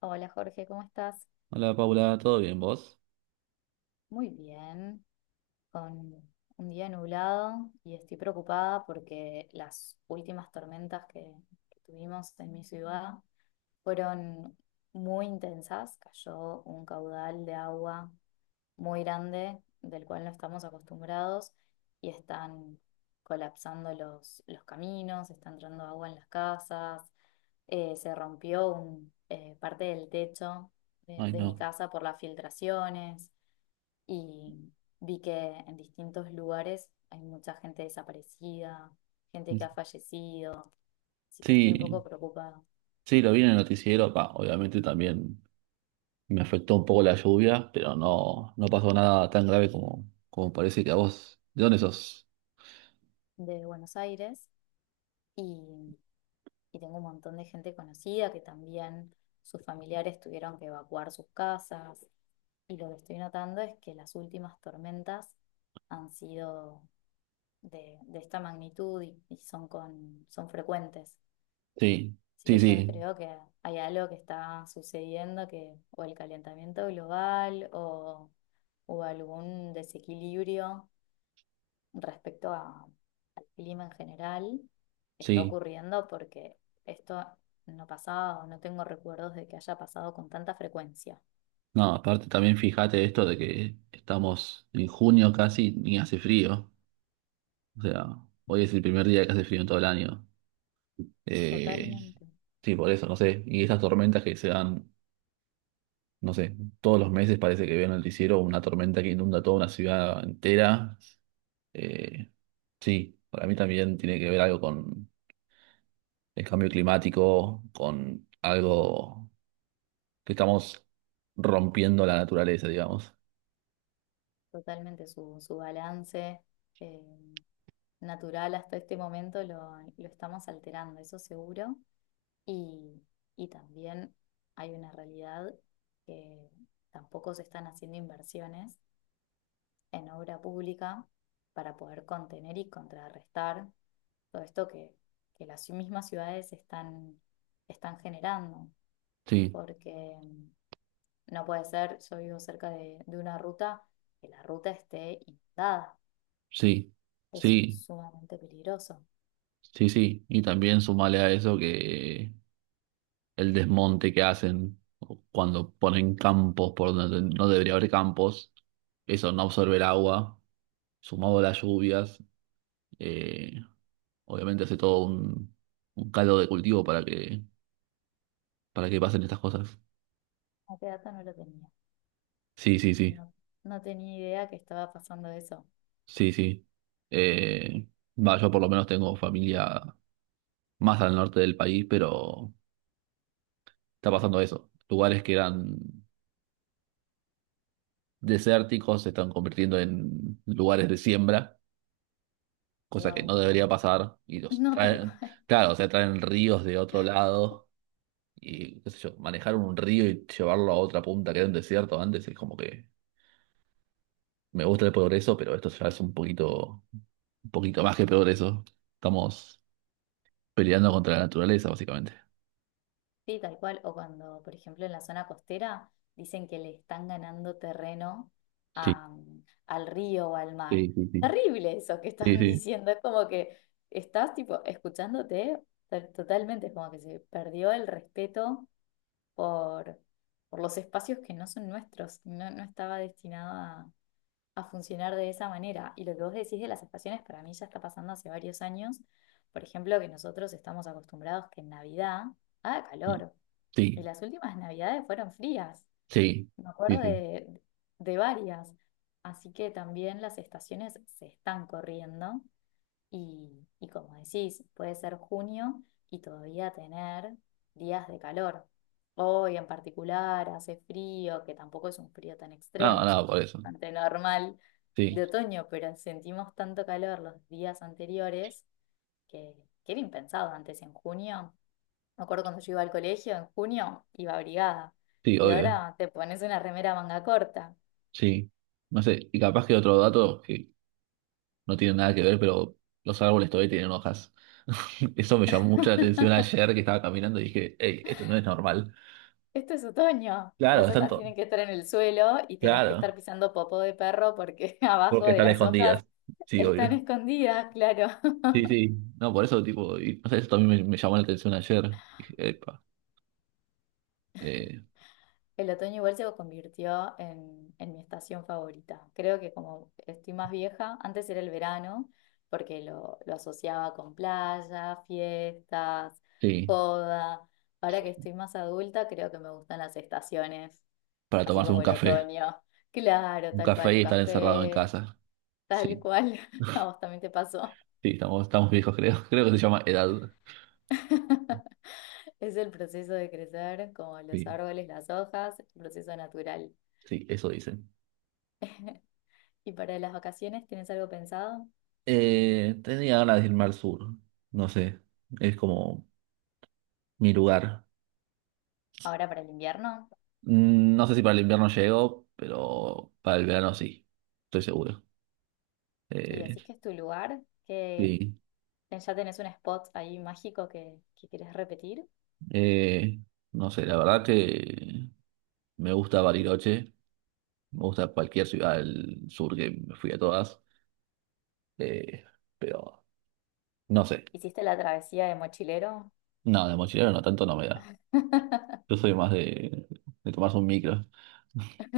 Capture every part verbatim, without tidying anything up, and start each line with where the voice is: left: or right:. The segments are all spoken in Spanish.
left: Hola Jorge, ¿cómo estás?
right: Hola Paula, ¿todo bien vos?
left: Muy bien, con un día nublado y estoy preocupada porque las últimas tormentas que, que tuvimos en mi ciudad fueron muy intensas. Cayó un caudal de agua muy grande del cual no estamos acostumbrados y están colapsando los, los caminos, está entrando agua en las casas, eh, se rompió un, eh, parte del techo de
right: Ay,
left: de mi
right: no.
left: casa por las filtraciones. Y vi que en distintos lugares hay mucha gente desaparecida, gente que ha fallecido, así que estoy un
right: Sí,
left: poco preocupada.
right: sí, lo vi en el noticiero, pa, obviamente también me afectó un poco la lluvia, pero no, no pasó nada tan grave como, como parece que a vos. ¿De dónde sos?
left: De Buenos Aires y, y tengo un montón de gente conocida que también sus familiares tuvieron que evacuar sus casas. Y lo que estoy notando es que las últimas tormentas han sido de, de esta magnitud y, y son, con, son frecuentes.
right: Sí,
left: Así
right: sí,
left: que yo
right: sí,
left: creo que hay algo que está sucediendo, que o el calentamiento global o, o algún desequilibrio respecto a- al clima en general está
right: sí.
left: ocurriendo, porque esto no pasaba o no tengo recuerdos de que haya pasado con tanta frecuencia.
right: No, aparte también fíjate esto de que estamos en junio casi, ni hace frío. O sea, hoy es el primer día que hace frío en todo el año. Eh,
left: Totalmente,
right: sí, por eso, no sé. Y esas tormentas que se dan. No sé, todos los meses parece que veo en el noticiero una tormenta que inunda toda una ciudad entera. Eh, sí, para mí también tiene que ver algo con el cambio climático, con algo que estamos rompiendo la naturaleza, digamos.
left: totalmente su, su balance eh, natural. Hasta este momento lo, lo estamos alterando, eso seguro. Y, y también hay una realidad que tampoco se están haciendo inversiones en obra pública para poder contener y contrarrestar todo esto que, que las mismas ciudades están, están generando,
right: Sí,
left: porque mm, no puede ser, yo vivo cerca de, de una ruta, que la ruta esté inundada,
right: sí,
left: es
right: sí,
left: sumamente peligroso.
right: sí, sí. Y también sumale a eso que el desmonte que hacen cuando ponen campos por donde no debería haber campos, eso no absorbe el agua, sumado a las lluvias. eh, Obviamente hace todo un, un caldo de cultivo para que, para que pasen estas cosas.
left: A qué dato, no lo tenía,
right: Sí, sí, sí,
left: no, no tenía idea que estaba pasando eso.
right: sí, sí. Eh, va, yo por lo menos tengo familia más al norte del país, pero está pasando eso. Lugares que eran desérticos se están convirtiendo en lugares de siembra, cosa que no
left: Wow,
right: debería pasar. Y los
left: no, tal
right: traen,
left: cual.
right: claro, o sea, traen ríos de otro lado y, qué sé yo, manejar un río y llevarlo a otra punta que era un desierto antes es como que me gusta el progreso, pero esto ya es un poquito. Un poquito más que peor eso. Estamos peleando contra la naturaleza, básicamente.
left: Sí, tal cual. O cuando, por ejemplo, en la zona costera dicen que le están ganando terreno
right: Sí,
left: a- mm, al río o al mar.
right: sí, sí, sí.
left: Terrible eso que
right: Sí,
left: están
right: sí.
left: diciendo. Es como que estás tipo escuchándote to- totalmente. Es como que se perdió el respeto por, por los espacios que no son nuestros. No, no estaba destinado a, a funcionar de esa manera. Y lo que vos decís de las estaciones, para mí ya está pasando hace varios años. Por ejemplo, que nosotros estamos acostumbrados que en Navidad haga calor. Y
right: Sí,
left: las últimas navidades fueron frías,
right: sí,
left: me
right: sí,
left: acuerdo
right: sí.
left: de, de varias. Así que también las estaciones se están corriendo y, y como decís, puede ser junio y todavía tener días de calor. Hoy en particular hace frío, que tampoco es un frío tan
right: No,
left: extremo, es un
right: no, por
left: frío
right: eso.
left: bastante normal de
right: Sí,
left: otoño, pero sentimos tanto calor los días anteriores, que, que era impensado antes en junio. Me acuerdo cuando yo iba al colegio en junio, iba abrigada.
right: sí,
left: Y
right: obvio.
left: ahora te pones una remera manga corta.
right: Sí. No sé, y capaz que otro dato que no tiene nada que ver, pero los árboles todavía tienen hojas. Eso me llamó mucho la atención ayer que estaba caminando y dije, hey, esto no es normal.
left: Esto es otoño.
right: Claro,
left: Las
right: están
left: hojas
right: todos.
left: tienen que estar en el suelo y tenés que estar
right: Claro,
left: pisando popó de perro porque abajo
right: porque
left: de
right: están
left: las hojas
right: escondidas. Sí,
left: están
right: obvio.
left: escondidas, claro.
right: Sí, sí. No, por eso, tipo, y, no sé, eso también me, me llamó la atención ayer. Dije, epa. Eh,
left: El otoño igual se convirtió en, en mi estación favorita. Creo que como estoy más vieja, antes era el verano, porque lo, lo asociaba con playa, fiestas,
right: sí,
left: joda. Ahora que
right: sí,
left: estoy más adulta, creo que me gustan las estaciones,
right: para
left: así
right: tomarse un
left: como el
right: café.
left: otoño. Claro,
right: Un
left: tal
right: café
left: cual, un
right: y estar encerrado en
left: café,
right: casa.
left: tal
right: Sí,
left: cual. A vos también te pasó.
right: sí, estamos, estamos viejos, creo. Creo que se llama edad.
left: Es el proceso de crecer, como los
right: Sí,
left: árboles, las hojas, el proceso natural.
right: sí, eso dicen.
left: ¿Y para las vacaciones tienes algo pensado?
right: Eh, tenía ganas de irme al sur. No sé, es como mi lugar.
left: Ahora para el invierno.
right: Mm, no sé si para el invierno llego, pero para el verano sí, estoy seguro.
left: Y
right: Eh,
left: decís que es tu lugar, que
right: sí,
left: ya tenés un spot ahí mágico que, que querés repetir.
right: eh, no sé, la verdad que me gusta Bariloche, me gusta cualquier ciudad del sur que me fui a todas. Eh, pero no sé.
left: ¿Hiciste la travesía de mochilero?
right: No, de mochilero no, tanto no me da. Yo soy más de, de tomarse un micro.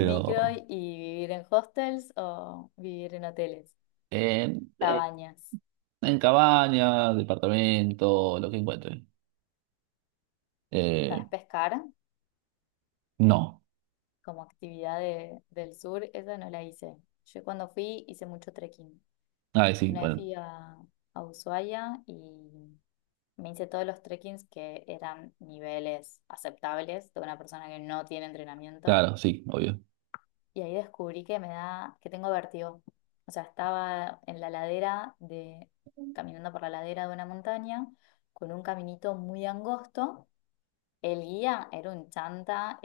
left: ¿Micro y vivir en hostels o vivir en hoteles,
right: en, eh,
left: cabañas?
right: en cabaña, departamento, lo que encuentre.
left: ¿Sabes
right: Eh,
left: pescar?
right: no.
left: Como actividad de- del sur, esa no la hice. Yo cuando fui hice mucho trekking.
right: Ah, sí,
left: Una vez
right: bueno.
left: fui a, a Ushuaia y me hice todos los trekkings que eran niveles aceptables de una persona que no tiene entrenamiento.
right: Claro, sí, obvio.
left: Y ahí descubrí que me da, que tengo vértigo. O sea, estaba en la ladera de, caminando por la ladera de una montaña con un caminito muy angosto. El guía era un chanta,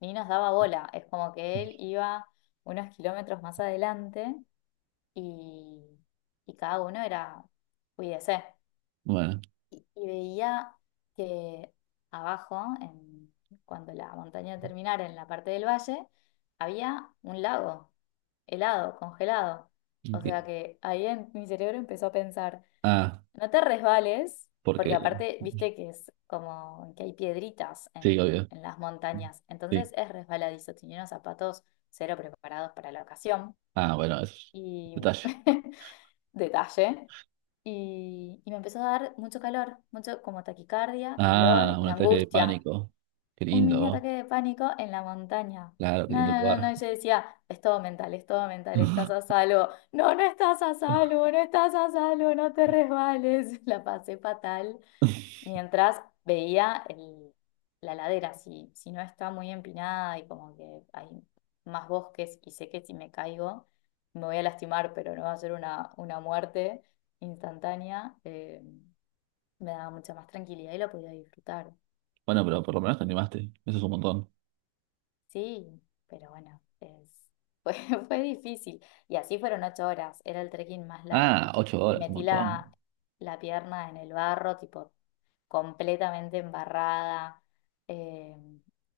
left: ni nos daba bola. Es como que él iba unos kilómetros más adelante y, y cada uno era, cuídese.
right: Bueno.
left: Y, y veía que abajo, en- cuando la montaña terminara en la parte del valle, había un lago helado, congelado. O
right: Ok.
left: sea que ahí en mi cerebro empezó a pensar.
right: Ah,
left: No te resbales, porque
right: porque.
left: aparte, viste que es como que hay piedritas
right: Sí,
left: en,
right: obvio.
left: en las montañas,
right: Sí.
left: entonces es resbaladizo, tenía unos zapatos cero preparados para la ocasión
right: Ah, bueno, es un
left: y
right: detalle.
left: detalle. Y, y me empezó a dar mucho calor, mucho como taquicardia, calor
right: Ah, un
left: y
right: ataque de
left: angustia.
right: pánico. Qué
left: Un mini
right: lindo.
left: ataque de pánico en la montaña.
right: Claro, qué
left: No,
right: lindo
left: no, no, no,
right: lugar.
left: y yo decía, es todo mental, es todo mental, estás a salvo. No, no estás a salvo, no estás a salvo, no te resbales. La pasé fatal mientras veía el- la ladera, si, si no está muy empinada y como que hay más bosques y sé que si me caigo me voy a lastimar, pero no va a ser una, una muerte instantánea, eh, me daba mucha más tranquilidad y la podía disfrutar.
right: Bueno, pero por lo menos te animaste. Eso es un montón.
left: Sí, pero bueno, es, fue, fue difícil. Y así fueron ocho horas, era el trekking más largo.
right: Ah, ocho
left: Y
right: horas, un
left: metí la,
right: montón.
left: la pierna en el barro, tipo completamente embarrada. eh,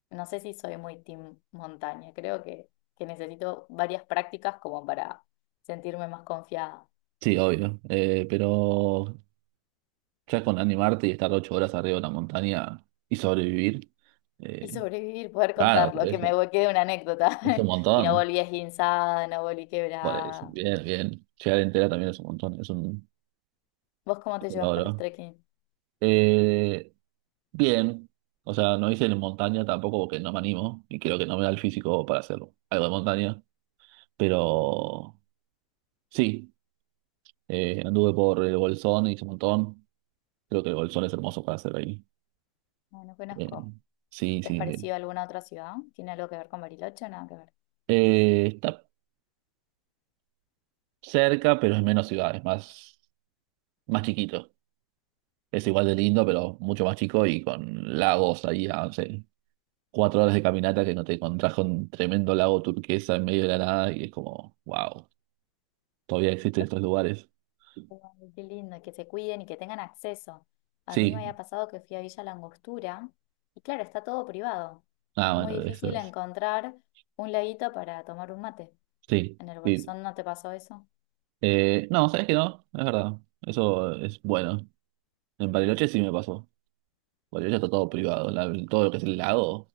left: no sé si soy muy team montaña, creo que, que necesito varias prácticas como para sentirme más confiada
right: Sí, obvio. Eh, pero ya con animarte y estar ocho horas arriba de una montaña y sobrevivir,
left: y
right: eh,
left: sobrevivir, poder
right: claro, por
left: contarlo, que me
right: eso.
left: vo- quede una anécdota.
right: Es un
left: Y no
right: montón.
left: volví esguinzada, no volví
right: Por eso.
left: quebrada.
right: Bien, bien. Llegar entera también es un montón. Es un,
left: ¿Vos cómo
right: es
left: te
right: un
left: llevas con los
right: logro.
left: trekking?
right: Eh, bien. O sea, no hice en montaña tampoco porque no me animo y creo que no me da el físico para hacer algo de montaña. Pero sí, eh, anduve por el Bolsón, hice un montón. Creo que el Bolsón es hermoso para hacer ahí.
left: No, no
right: Eh,
left: conozco.
right: sí,
left: ¿Es
right: sí.
left: parecido a alguna otra ciudad? ¿Tiene algo que ver con Bariloche o nada que ver?
right: Eh, está cerca, pero es menos ciudad, es más, más chiquito. Es igual de lindo, pero mucho más chico y con lagos ahí a, no sé, cuatro horas de caminata que no te encontrás con un tremendo lago turquesa en medio de la nada y es como, wow, todavía existen estos lugares.
left: Ay, qué lindo, y que se cuiden y que tengan acceso. A mí me
right: Sí,
left: había pasado que fui a Villa La Angostura y claro, está todo privado.
right: ah,
left: Es muy
right: bueno, eso
left: difícil
right: es.
left: encontrar un laguito para tomar un mate.
right: Sí,
left: ¿En el
right: sí.
left: Bolsón no te pasó eso?
right: Eh, no, sabes que no, es verdad. Eso es bueno. En Bariloche sí me pasó. Bariloche está todo privado. La- todo lo que es el lago.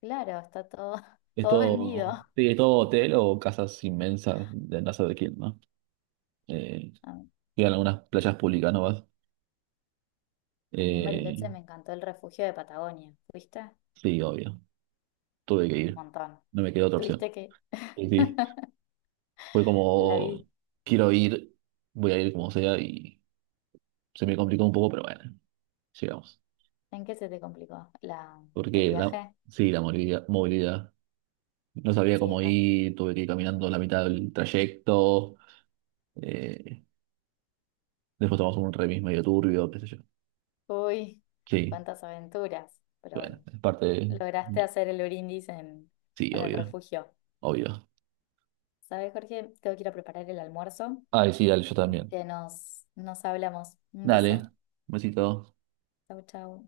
left: Claro, está todo,
right: Es
left: todo vendido.
right: todo, sí, es todo hotel o casas inmensas de no sé de quién, ¿no? Eh,
left: A mí,
right: llegan algunas playas públicas, ¿no vas?
left: a mí en
right: Eh,
left: Bariloche me encantó el refugio de Patagonia. ¿Fuiste? Un
right: sí, obvio. Tuve que ir.
left: montón.
right: No me quedó otra opción.
left: ¿Tuviste que
right: Y sí, fue
left: la
right: como,
left: vi?
right: quiero ir, voy a ir como sea y se me complicó un poco, pero bueno, llegamos.
left: ¿En qué se te complicó? ¿La, el
right: Porque la,
left: viaje?
right: sí, la movilidad, movilidad. No sabía
left: Sí,
right: cómo
left: es bast-
right: ir, tuve que ir caminando la mitad del trayecto. Eh, después tomamos un remis medio turbio, qué sé yo.
left: Uy,
right: Sí,
left: cuántas aventuras. Pero
right: bueno,
left: bueno.
right: es parte de-
left: Lograste hacer el brindis en,
right: Sí,
left: en el
right: obvio.
left: refugio.
right: Obvio.
left: ¿Sabes, Jorge? Tengo que ir a preparar el almuerzo,
right: Ay, sí, dale, yo
left: así
right: también.
left: que nos, nos hablamos. Un
right: Dale,
left: beso.
right: besito.
left: Chau, chau.